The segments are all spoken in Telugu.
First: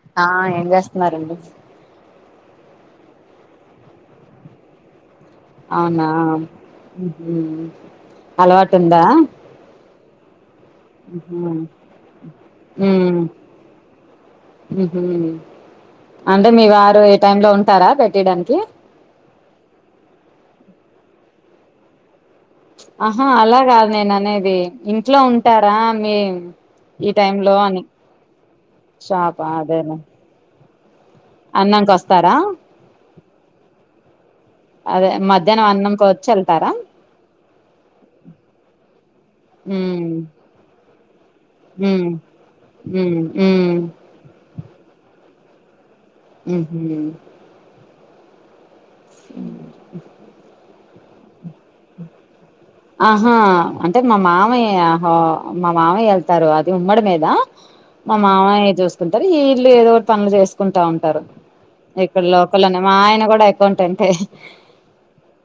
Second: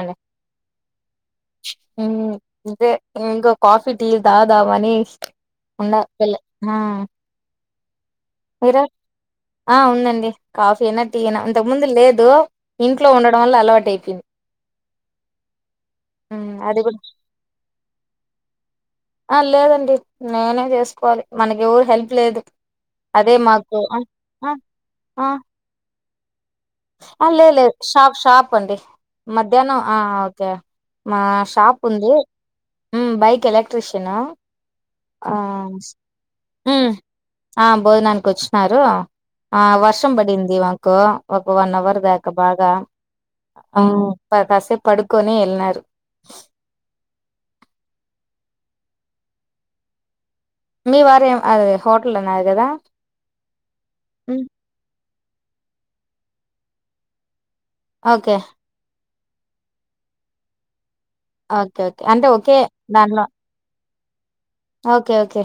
అండి ఆ ఏం చేస్తున్నారండి ఇదే ఇంగా కాఫి డల్ తాగడం మని అవునా హమ్ మ అలవాటు మీరు ఉందా ఆ ఉందండి కాఫీ అయినా టీ అయినా ఇంతకు హ్మ ముందు లేదు ఇంట్లో ఉండడం వల్ల అలవాటు అయిపోయింది అంటే హ్మ్. ఉమ్ మీ అది కూడా వారు ఏ టైము లో ఉంటారా పెట్టయడానికి ఆ లేదండి నేనే చేసుకోవాలి మనకివరు హెల్ప్ లేదు ఆహా అదే అలా మాకు కాదు ఆ నేను ఆ! అనేది ఇంట్లో ఆ! ఉంటారా మే ఆ లే లేదు షాప్ షాప్ అండి షాపా మధ్యాహ్నం అదేలే ఆ ఓకే మా షాప్ అన్నంకి ఉంది వస్తారా బైక్ ఎలక్ట్రిషయనా అదే ఆ మధ్యాహ్నం అన్నంకి వచ్చి వెళ్తారా ఆ భోజనానికి వచ్చినారు ఆ ఉమ్ వర్షం పడింది మాకు ఒక వన్ అవర్ ఉమ్ దాకా బాగా ఉమ్ ఉమ్ ఆ కాసేపు పడుకొని అన్నారు హమ్ మ్మ మ మీ వారే అదే హోటల్ అన్నారు కదా ఆహా అంటే మా హ్మ్. మామయ్య్య మా మామయ వెళ్తారు అది ఉమ్మడి మీద మా ఓకే మావైని జూస్ తింటారు ఈ ఇల్లు ఏదో ఒకటి పన్లు చేసుకుంటా ఉం టరు ఓకే ఓకే ఇక్కడ అంటే ఓకే లోకల్ అని మా ఆయన దాంట్లో కూడా అకౌంటెంట్ ఓకే ఓకే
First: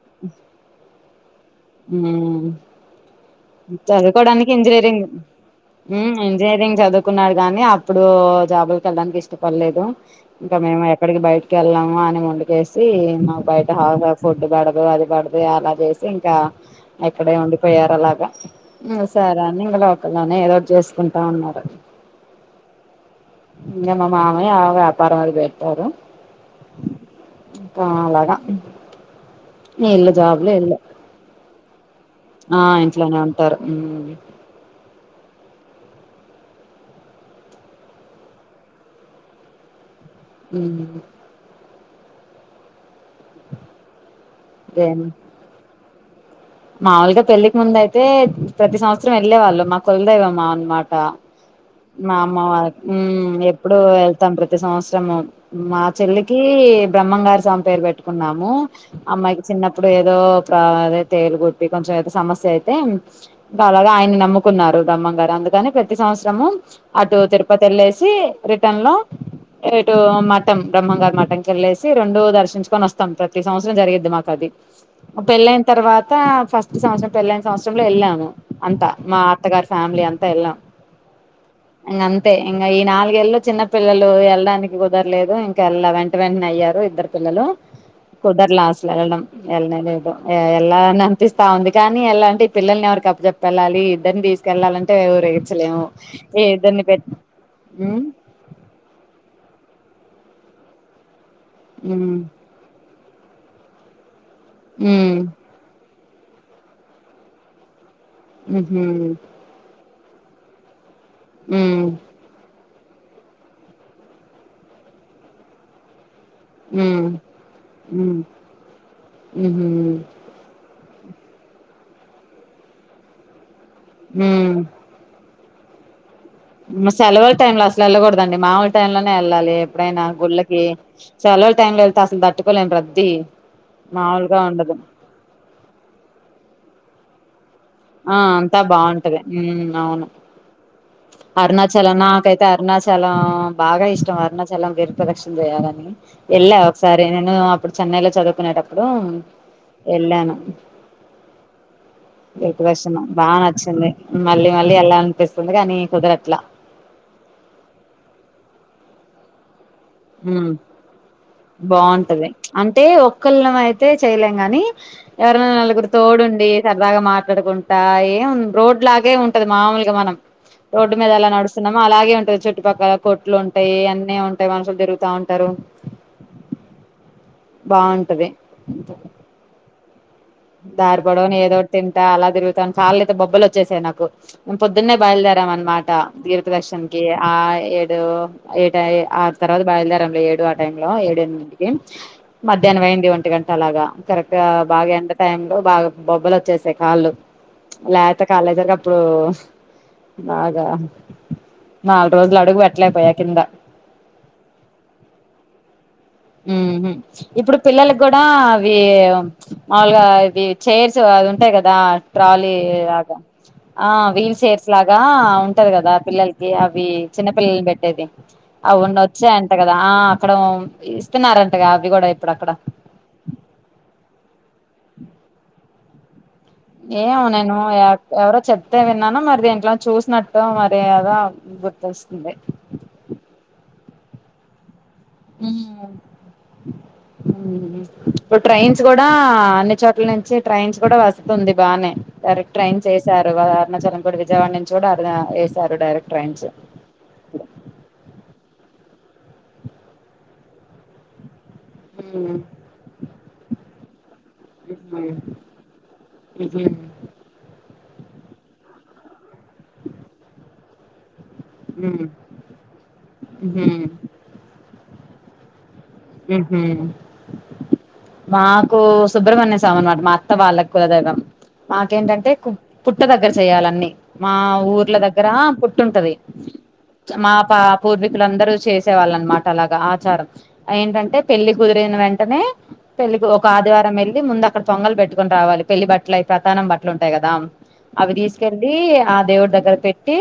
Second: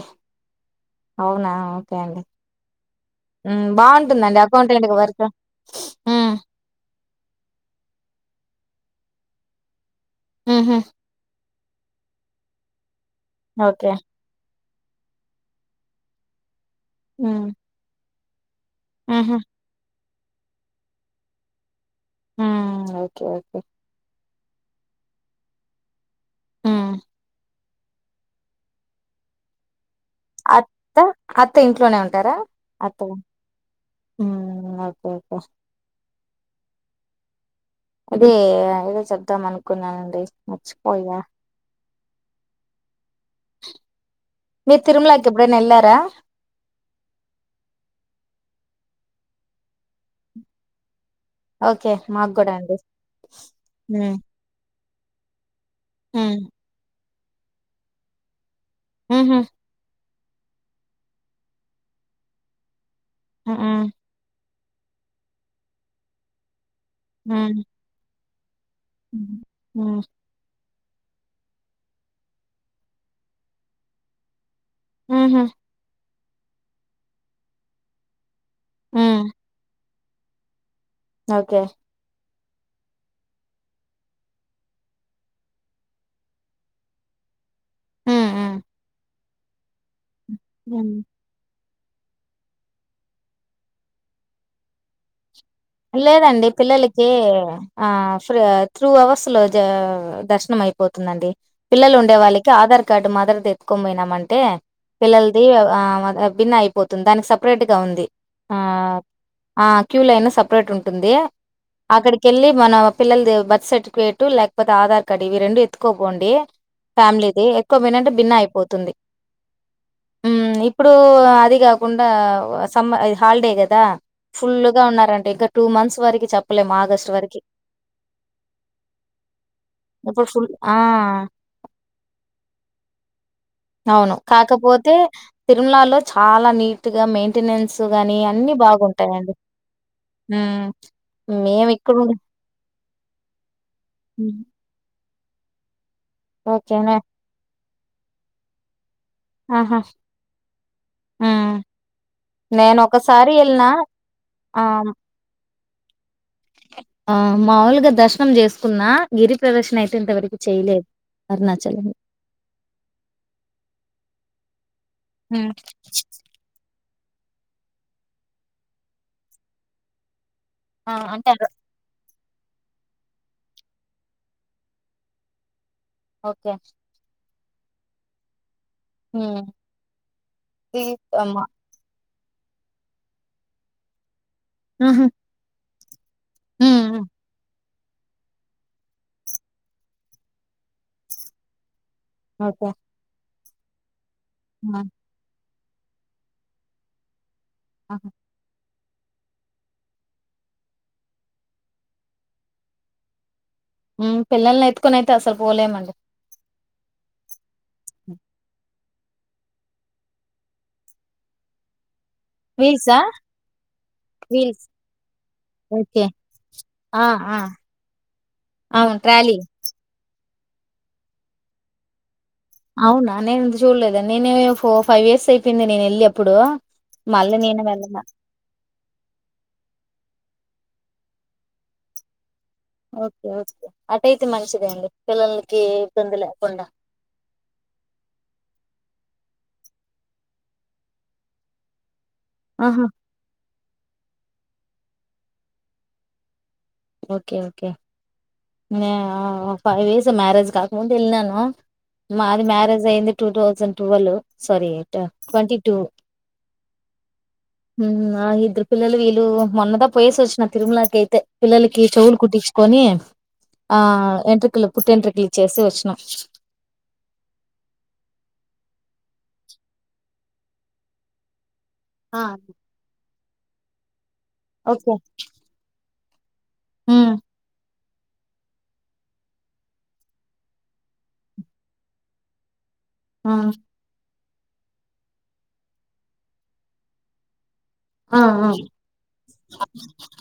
అవునా ఓకే అండి మ్మ్ బాగుంటుందండి చదువుకోడానికి అకౌంటెంట్ ఇంజనీరింగ్ వర్క్ మ్మ్ హ్మ్. ఇంజనీరింగ్ చదువుకున్నాడు కానీ అప్పుడు ఓ జాబుల్కేళ్ళడానికి ఇష్టపడలేదు ఇంకా హుహు. మేము ఎక్కడికి బైట్ కెళ్ళాము అని మొండుకేసి నా బయట ఓకే [unintelligible] ఫుడ్ బ్యాడ్ [unintelligible] అది పడితే అలా జేస్ ఇంకా ఇక్కడే హ్మ్. ఉండిపోయారు అలాగా మ్ హుహు. సరే అని ఇవ్లేద్ ఒక్కదానే ఏదో ఒకట్ చేసుకుంటా ఉన్నారు ఆ ఓకే ఓకే మామ వ్యాపారం అది పెడతారు ఆ కా అలాగా వీళ్ళు జాబ్లు వీళ్ళు అత్త అత్త ఇంట్లోనే ఉం ఆ ఇంట్లోనే ఉంటరు హ్మ్. ఓకే ఓకే అదే ఏదో చెపద్దాం అనుకున్నాను మర్చి ఉమ్ పోయ మీరు తిరుమలకి ఎప్పుడైనాఎళ్లారా మాములుగా పెళ్ళికి ముంద అయితే ప్రతి సంవత్సరం వెళ్ళే వాళ్ళు మాకులదైవమ్ అనమాట ఓకే మాకు మాఅమ్మ కూడా వాల్ అండి ఎప్పుడు హ్మ్ వెళ్తాం ప్రతి సంవత్సరం సమం మా చెల్లికి హ్మ్ బ్రహ్మంగారి స్వామి పేరు పెట్టుకున్నాము ఊహూ అమ్మాయికి చిన్నప్పుడే ఏదో రా అదే తేలుగుట్టి కొంచెం ఏదో సమస్య అయితే హ్మ్ అలాగా ఆయన నమ్ కున్నారు బ్రహ్మం గారు అందుకని ప్రతి సంవత్సరము అటు హ్మ్ తిరుపతి వెల్లే సి రిటన్ లో హ్మ్ ఇటు మటం బ్రహ్మం గారు మటంకి వెళ్లేేసి రెండు దర్శించుకొని వస్తాం ప్రతి సంవత్సరం జరిగిద్ది మాకు అది హహ పాత ఫస్ట్ సంవత్సరం పెళ్ళైన సంవత్సరంలో ఎళ్ళాము అంత మా హ్మ్ అత్తగారి ఫ్యామిలీ అంత ఎలా ఓకే అంతే ఇంకా ఈ నాలుగేళ్ళు చిన్న పిల్లలు వెళ్ళడానికి కుదరలేదు ఇంకా ఎల్లా వెంట వెంటనే అయ్యారు ఇద్దరు పిల్లలు హ్మ్ కుదర్ హ్మ్ లా అసలు వెళ్లడం ఎట్లాగే హ్మ్ ఎల్లాలైన అంతేగా ఉంది కానీ ఎల్లాలి అంటే పిల్లల్ని ఎవరుకి అప్ప చెప్పెళ్ళాలి ఇద్దరిని తీసుకెళ్ళాలంటే ఎవర్ లేదండి పిల్లలకి ఆ ఉమ్ ఫీ త్రూ అవర్స్ లో ద దర్శనం అయిపోతుందండి పిల్లలు ఉండే హ్మ్ వాళ్ళకి ఆధార్ గడ్ మాదర్ ద ఎత్కుొ మమయినా మంటడి అే హ్మ్ పిల్లలది ఆ బిన్న అయిపోతుంది దానికి సపరేట్ గా ఉంది ఆ ఉహూ ఆ క్యూలైన స ఉంటుంది హ్మ్ అక్కడకి వెళ్ళి మన పిల్ల బర్త్ సర్టిఫికేటు లేకపోతే ఆధార్ కార్డు ఇవి రెండు ఎత్తుకో హ్మ్ ఫమి ఎక్కువే హ్మ్ భిన్న అయిపోతుంది ఉహూ ఇప్పుడు అది కాకుండా సమ్మర్ హాలిడే కది దా ఫుల్ హ్మ్ గా ఉన్నన్నారుంట టూ మంత్స్ వరకి సెలవుల వరకి టైంలో అసలు వెళ్ళకూడదండి మాములు టైంలోనే వెళ్ళాలి ఎప్పుడైనా ఇప్పుడు ఫుల్ గుళ్ళకి ఆ సెలవుల టైంలో వెళ్తే అసలు తట్టుకోలేం ప్రద్దీ అవును కాకపోతే తిరుమలాలో చాలా నీర్ గా మైన్ ఆ అంతా బాగుంటది హా అవును హ్మ్. మేము అరుణాచల్ ఇక్కడ నాకైతే అరుణాచల్ చాలా బాగా ఇష్టం అరుణాచలంపేరు ప్రదక్షం చేయాలని ఎల్లా ఓకేనా ఒకసారి నేను ఇప్పుడు చెన్నైలో చదువుకునేటపుడు హా ఆహా! వెళ్ళాను హ్మ్. ఇప్పుడే నేను వస్తున్నాం ఒకసారి బాగా ఎళ్ళినా నచ్చింది మళ్ళీ ఆ! మళ్ళీ ఎలా అనిపిస్తుంది ఉంది కానీ కుదరట్లా ఆ మాముూలుగా దర్శనం చేసుకున్నా గిరి ప్రదక్షిణ అయితే హా ఇంతవరకు చేయలేదు అరుణాచలం బాగుంటది అంటే ఒక్కళ్ళ అయితే చెయలే గని ఎవారయినా హ్మ్ నలుగురు తోడుండీ సరదగా మా అక్కడకుంటా ఏం రోడ్లాగే ఉంటది మామూలుగా మనం ఆ రోడ్డు మీద అంటే అలా అదే. నడుస్తున్నాము అలాగే ఉంటాది చుట్టుపక్కల కొట్లు ఉంటాయి అన్నీ ఉంటాయి మనుషులు జరుగుతా ఉంటారు ఒకే బాగుంటది హ్మ్ ఈ దారి పొడవునా అమ్మా ఏదో ఒకటి తింన్ చాలా తిరుగుతామ్ కాలైతే బొబ్బలు వచ్చేసాయి నాకు పొద్దున్నే హ్మ్ బయలుదేరాం అన్మాట్ ఆ దీప్ దర్శన్ కి హ్మ్. ఆ ఏ [unintelligible] అదేటది ఆ తర్వాత బయలుదేరాంలే ఏడు ఆ టైంలో ఏడేనిమీదిటికి ఓకే మధ్యాహ్నమైంది ఒంటి గంట్ అలాగా కరెక్గా ఆ! బాగా ఎండ టైమ్ తో బాగా బొబ్బలు వచ్చేసాయి కాళ్ళు ప్చ్ ఆహా! లేత కాళ్లు ఎదురుగా ఇప్పుడు బాగా నాలుగు రోజులు అడుగు పెట్టలేకపోయా కిందా మ్మ్ పిల్లల్ని ఎత్తుకొని అయితే అసలు పోలేమండి హ్మ్ హు ఇప్పుడు పిల్లలకి కూడా అవి మాములుగా ఇవి చైర్స్ అవి ఉంటాయి కదా ట్రాలీ వీల్సా లాగా ఆ వీల్ వీల్స్ చైర్స్ లాగా ఉంటది కదా ఓకే పిల్లలకి అవి ఆ ఆ చిన్నపిల్లల్ని పెట్టేది అవును అవ్ను వచ్చాయి ట్రాలీ అంట కదా ఆ అక్కడ ఇస్త్ ఇస్తున్నారంటగా అవి కూడా ఇప్ అవునా నేను చూడలేదే నేను ఫోర్ ఫైవ్ ఇయర్స్ అయిపోయింది నేను వెళ్లి ఏమో నేను ఎ ఎవరో చెప్తే విన్నాన మరి దేంట్లో చూసినట్ మొత్తం మరి ఎదో గుర్తొస్తుంది ఓకే ఓకే అటైతే మంచిదే అండి పిల్లలకి మ్మ్ ఇబ్బంది లేకుండా మ్మ్ ఇప్పుడ్ ట్రైన్స్ కూడా అన్ని చోట్ల నించి ట్రైన్స్ కూడా వస్తుంది బానే కరెక్ట్ ఆహా ట్రైన్స్ వేశారు కాద అరుణాచలం బోర్డు విజయవాడ నుంచి కూడా ఆ ఎసారు డైరెక్ట్ ట్రైన్స్ ఓకే ఓకే నే ఆఆ ఫైవ్ ఇయర్స్ మ్యారేజ్ కాకముందు వెళ్ళినాను మాది మ్యారేజ్ అయింది టూ థౌజండ్ టువలు సారీ ట ట్వంటీ టు హ్మ్ ఆ ఇద్దరు పిల్లలు వీళ్ళు మొన్నదా పోయేసి వచ్చిన తిరుమలకి అయితే పిల్లలకి చెవులు కుట్టించుకొని ఆ ఎంట్రుకులు పుట్టేంట్రికలు ఇచ్చేసి వచ్చినం ఊహు మాకు సుబ్రహ్మణ్య స్వాం అనమాట మా అత్త వాళ్ళకు కులదైవం ఆ మాకేంటంటే కు పుట్ట దగ్గర చేయాలన్నీ మా ఓకే ఊర్ల దగ్గర పుట్టుంటది ఉమ్ మా పాప్ పూర్వీకులందరూ చేసే వాళ్ళ అనమాట అలాగా ఆచారం ఏంటంటే పెళ్లిి కుదిరిన వెంటనే పెళ్లికి ఆ ఒక ఆదివారం వెళ్ళి ముందు అక్కడ పొంగల్ పెట్టుకుని రావాలి పెళ్లి బట్టలవి ప్రతానం బట్టలు ఉంటాయి కదా అవి ఆ ఆ తీసుకెళ్లి ఆ దేవుడి దగ్గర పెట్టి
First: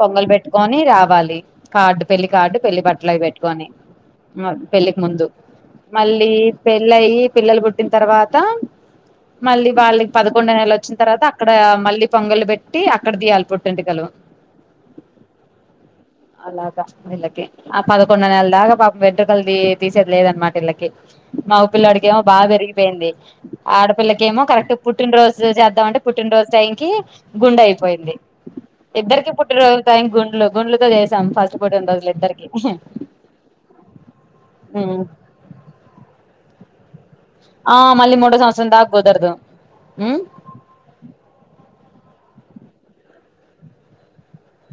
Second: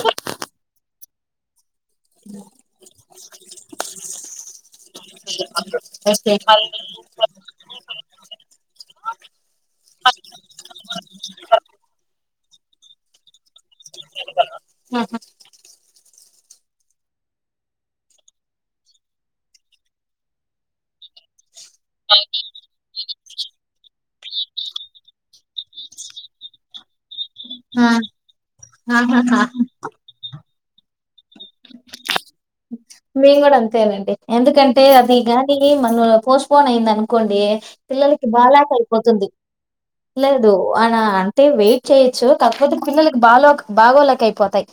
పొంగలు పెట్టుకొని రావాలి అ కార్డు పెళ్లి కార్డు పెళ్లిి బట్టలువి పెట్టుకొని ముందు మళ్ళీ ఓకే పెళ్ళయి పిల్లలు పుట్టిన తర్వాత మళ్ళీ వాళ్ళకి పదకొండో నెల వచ్చిన తర్వాత అక్కడ మళ్ళీ ప నీలాపెట్టి అక్కడ దియాలి జంతికలు ఆ అలాగా విళ్ళకి ఆ పదకొండో నెల్ దాకా పాప బెడ్ ల్ది తీసేది లేద్ అనమాట వీళ్ళకి మా పిల్లాడికి ఏమో బాగా పెరిగిపోయింది ఆడపిల్లకి ఏమో కరెక్ట్ పుట్టినరోజు చేద్దామంటే పుట్టినరోజు టైంకి గుండె అయిపోయింది ఇద్దరికి ఆహాహా పుట్టిరోజున టైం గుండ్లు గుండు గా అంత ఆటుపోట్లు ఉండదులే ఇద్దరికి మేము కూడా అంతేనండి ఎందుకంటే అది గాని మన పోస్ట్పోన్ అయింది అనుకొ ఆ మళ్ళీ పిల్లలకి మూడో బాగాలేక సంవత్సరం దాకా అయిపోతుంది కుదరదు ఉమ్ లేదు అన అంటే వెయిట్ చేయొచ్చు క పిల్లలకి బాలో బాగోలేక అయిపోతాయి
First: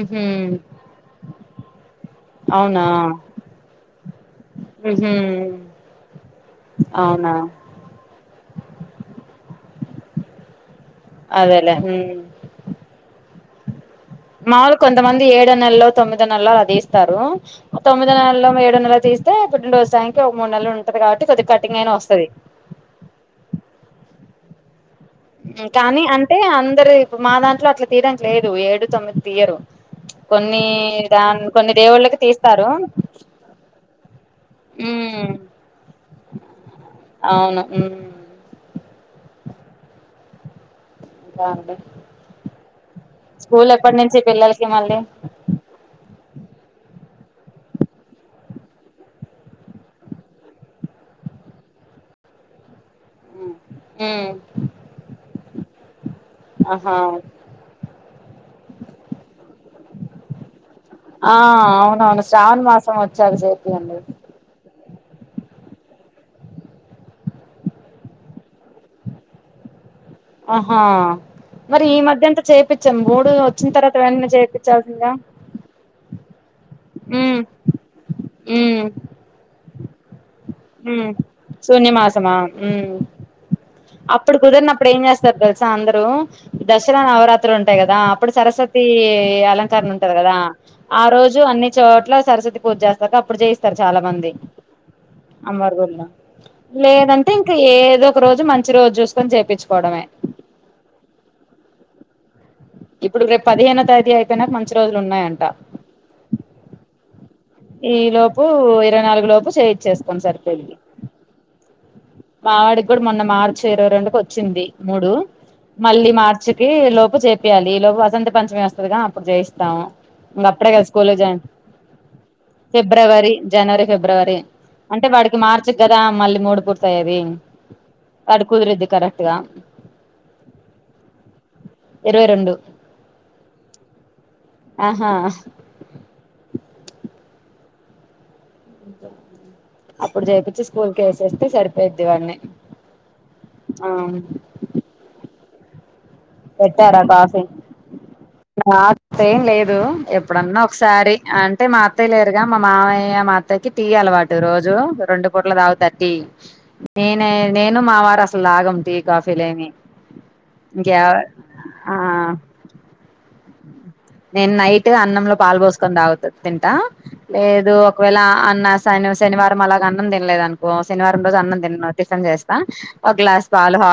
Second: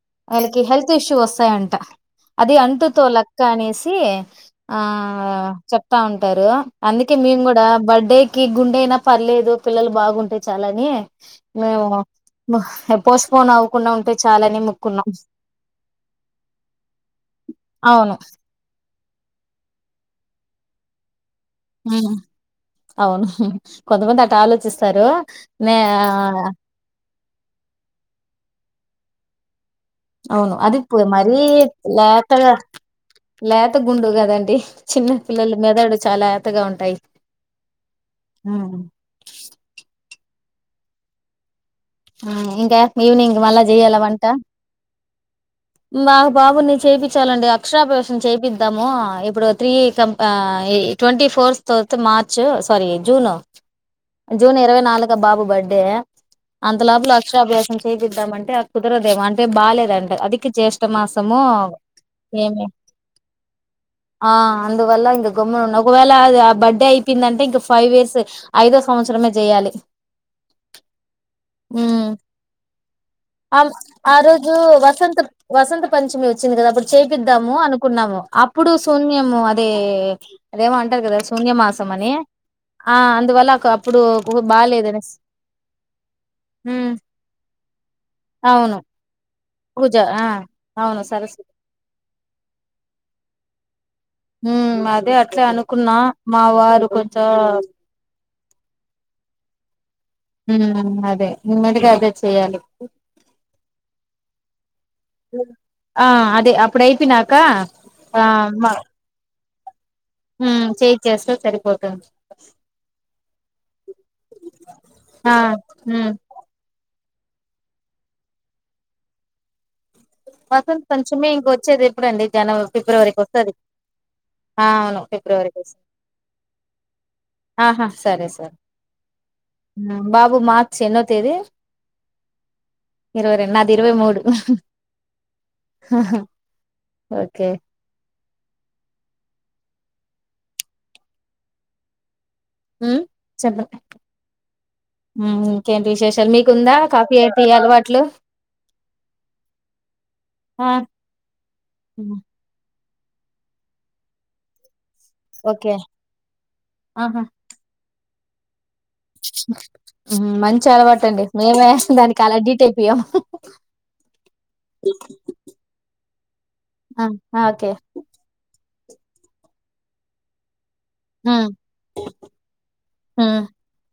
ఉహు ఇష్యూ వస్తాయంట అది అవునా అంటుతోలక్క అనేసి ఆ ఉహు చెప్తా ఉంటారు అందుకే అవునా మేము కూడా బర్డేకి గుండె అయినా పర్లేదు పిల్లలు బాగుంటె చాలా దే అదేలే ఉమ్ పోస్టపోన్ అవు [unintelligible] అంటే చాలానే మాములు మొక్కున్నాం కొంతమంది ఏడో నెల్లో తొమ్మిదొ నెళొ అలా తీస్తారు తొమ్మిదొ అవును. నెలలో ఏడు నెల తీస్త తే పుట్టిన రోజు టైంకి ఒక మూడు నెలు ఉంటది కాట్ ఉ అవును కొంతమంది అట్ ఆలోచిస్ కానీ అంటే అందరు మా దాంట్లో అట్లా తీయడానికి లేదు ఏ డు తొమిద్ తీయరు అవును కొన్ని అది పో మరీ దాన్ కొన్ని దేవుళ్ళకి లేతగా తీస్తారు లేత గుండు కదండి చిన్న ఉమ్ పిల్లలు మెదడు చాలా లేతగా ఉంటాయి అవును ఉమ్ ఉ ఆ అండి ఊ ఇంకా ఇవినింగ్ మళ్ళా స్కూల్ జేయాల ఎప్పటి నుంచి వంట పిల్లలకి మళ్ళీ మా బాబుని చేపించలాండి అక్షరాభ్యాసం చేపిద్దాము ఇప్పుడు త్రీ కం ట్వంటీ ఫోర్త్ తో మార్చ్ పరీ జూన్ ఉమ్ జూన్ ఇరవై నాలుగ బాబు బర్త్డే ఆహా అంతలోపుల అక్షరాభ్యాసం చేయిపిద్దామంటే ఆ కుదరదేమేం అంటే బాలేదంటే అదికే ఆ అవునవును శ్రావణ ఏమి మాసం వచ్చాక చెపియ్యండి ఆ అందువల్ల ఇంకా గమ్మనున్న ఒకవేళది ఆ బర్త్డే అయిపోయిందంటే ఇంక ఫైవ్ ఇయర్స్ ఐదో సంవత్సరమే చేయాలి ఆహా మరి ఈ ఉమ్ మధ్య అంత చేపిచ్చాం మూడు ఆ వచ్చిన తర్వాత వెంటనే చేపీచాల్సిగా [inaudible] పంచమీ వచ్చింది కదా అప్పుడు చేపిద్దాము అనుకున్నాము అప్పుడు ఉమ్ శూన్యము అదే ఏ అదేమో అంటారు ఉమ్ కదా శూన్య మాసం అని శూన్యమాసమా ఆ ఉమ్ అందువల్ల ఒక అప్పుడు కుదిరినప్పుడు ఏం చేస్తారు తెలుసా అందరూ ఉమ్ దసరా నవరాత్రులు ఉంటాయి కదా అప్పుడు అవును సరస్వతీ టర్న్ పూజ ఉంటాది ఆ కదా అవును ఆ రోజు సరస్వతి అన్ని చోట్ల సరస్వతి పూజ చేసాక అప్పుడు చేయిస్తారు చాలా మంది ఉ అదే అట్లే అమ్మవారి అనుకున్నా గుళ్లో మా వారు కొంచెం లేదంటే ఇంకా ఏదో ఒక రోజు మం చి రోజు చూస్కోని చేపించుకోవడమే ఉమ్ అదే నిమ్మదిగా అదే చెయాలి ఇప్పుడు రేపు పదిహేనో తేదీ అయిపోయినాక మంచి రోజులు ఉన్నాయంట ఆ అదే అప్పుడయిపోయినాక ఈ లోపు ఇరవై నాలుగు లోపు చేయిచ్చేస్ కోని ఉమ్ సరిపోయిది చేయి చేస్తే సరిపోతుంది మావాడికి కూడా మొన్న మార్చి ఇరవై రెండుకి వచ్చింది మూడు ఆ ఉమ్ మళ్ళీ మార్చికిి లోప్ చేపియ్యాలి ఈ లోపు వసంత పంచమి వస్తుందిగా అప్పుడు చేయిస్తాము ఇంగ అప్పుడే కదా వసంత్ స్కూల్ పంచమి జాయిన్ ఇంకొచ్చేది ఎప్పుడండి జనవరి ఫిబ్రవరికి ఫిబ్రవరి వత్తాది జనవరి ఫిబ్రవరి ఆ అవును అంటే వాడికి ఫిబ్రవరికి మార్చి వస్ కదా మళ్ళీ మూడు పూర్తయ్యేది ఆహా సరే వాడు సరే కుదిరిద్ది కరెక్ట్ గా బాబు మార్చ్ ఎన్నో తేదీ ఇరవై రెండు ఇరవై రెండు నాది ఇరవై మూడు ఆహా ఓకే అప్పుడు జెర్పిచి స్కూల్ కి వేసేస్తే సరిపోయిద్ది వాన్ని మ్మ్ చెప్రా మ్మ్ మ్ ఇంకేటి విశేష్ పెట్టారా కాఫీ నా అత్తేం లేదు ఎప్పుడన్నా ఆ ఒకసారి అంటే మా అత్తయ్య లేరుగా మా మావయ్య మా అత్తయ్యకి టీ అలవాటు రోజు రెండు పూట్ల ఓకే తాగుతా టి ఆహా నేనే నేను మా వారు అసల్ లాగం మంచి ఇంకెవ అలవాటండి మేమే ఆ దానికి అలా డీట్ అయిపోయాం తాగుతద్ తింటా ఆ ఓకే లేదు ఒకవేళ అన్నా స్ సాను శనివారం అలాగ అన్నం తినలేదు అను ఓ శనివారం రోజు ఉమ్ అన్నం తిన్న్ను టిఫిన్ చేస్తా ఓ గ్లాస్ పాల్ హా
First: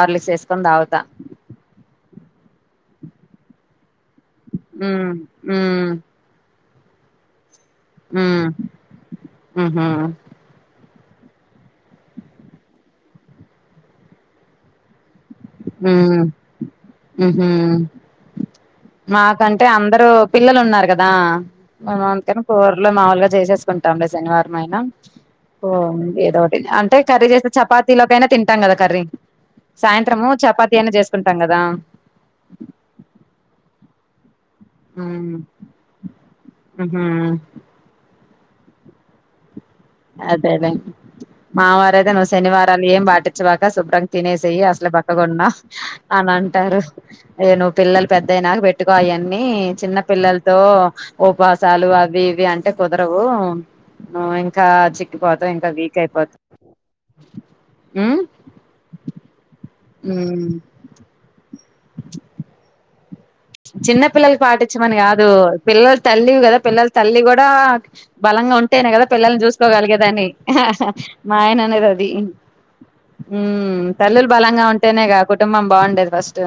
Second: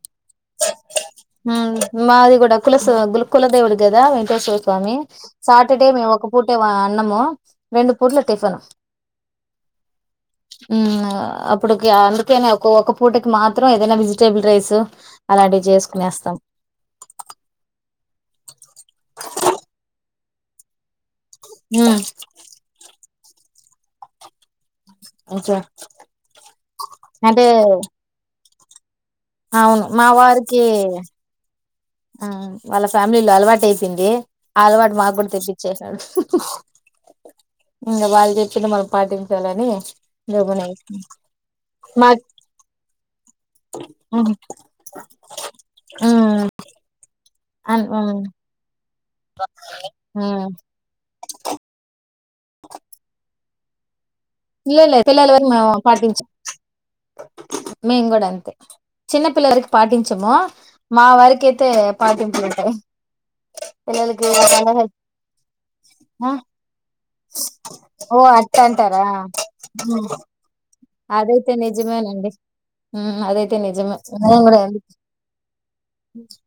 మ్ మాది కులస్ గులుకుల దేవుడ్కి కదా వెంకేశ్వర స్వామి ఉమ్ సాటర్డే ఉమ్ మే ఒక పుట్ కట్టేవా అన్నమ్ము రెండు పుట్లా ఉమ్ టిఫను ఉహు ఆ అప్పుడుకి అందుకేనే ఒక ఒకక్క పూటకి మాత్రం ఏదైనా వెజిటేబుల్ రైస్ అలాంటివి మ్ చేసుకునేస్తాం. హ్మ్ పిలల్లు ఉన్నారు గద్ దా హ్మ్. మనం తిన కూర్లూ మాముల్గా చేసేస్తా కుంట ఉండే శనివార్ మైన ఓకే. ఓ ఏదోటి అంటే కర్రీ చేస్తే చపాతిలోకైనా తిన్ [unintelligible] కర్రీ అవును మా సాయంత్రము వారికి చపాతీ అయినా చేసుకుంటాం కదా ఆ వాళ్ళ ఫ్యామిలీలో అలవాటు అయ్పో ఇంది అలవాటు మాకు కూడా మ్మ్ తెప్పించేసాడు మ్హూ ఇంకా వాళ్ళు చెప్ తిన్న మనం పాటింపాలని అదే డైమ్ మావారైతే మాక్ నువు శనివారాలు ఏం వా వచ్చేదాక శుభ్రంగా హ్మ్. తినేసేయి అసలు ఒక్కగున్నా అని హ్మ్. అంటారు నేను అన్ పిల్లలు హ్మ్. పెద్దయినాక పెట్టుకో అయన్నీ చిన్న హ్మ్. పిల్లలతో ఉపవాసాలు అవి ఇ అంటే కుదరవు ను పిల్లలే పిల్లల పెరిగి మనము పాటించాం మేము ఉమ్ కూడా అంతే చిన్న పిల్లలకి పాటించము ఉమ్ మా వారికై తే పాటింపులుంటాయి చిన్న పిల్లలకి పాటించమని కాదు పిల్లల ఆ! తల్లివి కదా పిల్లలు తల్లి కూడా ఓ బలంగా అట్ట ఉంటేనే అంటారా కదా పిల్లల్ని చూసుకోగలిగేదని మా అదైతే ఆయన అనేది అది నిజమేనండి ఉమ్ అదైతే ఉమ్ నిజమే తల్లులు నేను కూడా బలంగా ఉంటేనేగా కుటుంబం బాగుండేది ఫస్ట్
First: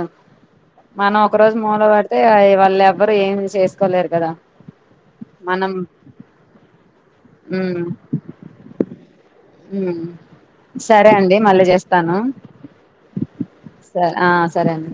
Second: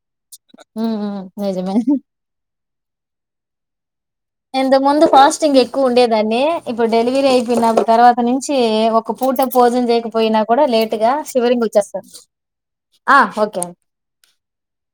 ఉమ్ ఉమ్ మనం ఒక రోజు నిజమే మూల పడితే అయి వాల్లే ఎవరు ఏమి చేసుకోలేరు కదా ఇంతకు ముందు ఫాస్టింగ్ మనం ఎక్కువ ఉండేదాన్ని ఇప్పుడు డెలివరీ ఉమ్ అయిపోయినపుడు తర్వాత నుంచి ఒక పూట భోజం ఉమ్ చేయకపోయినా కూడా లేటుగా సరే అండి శివరింగ్ మళ్ళీ వచ్చేస్తాది చేస్తాను ఆ ఓకే అం స ఆ సరే అండి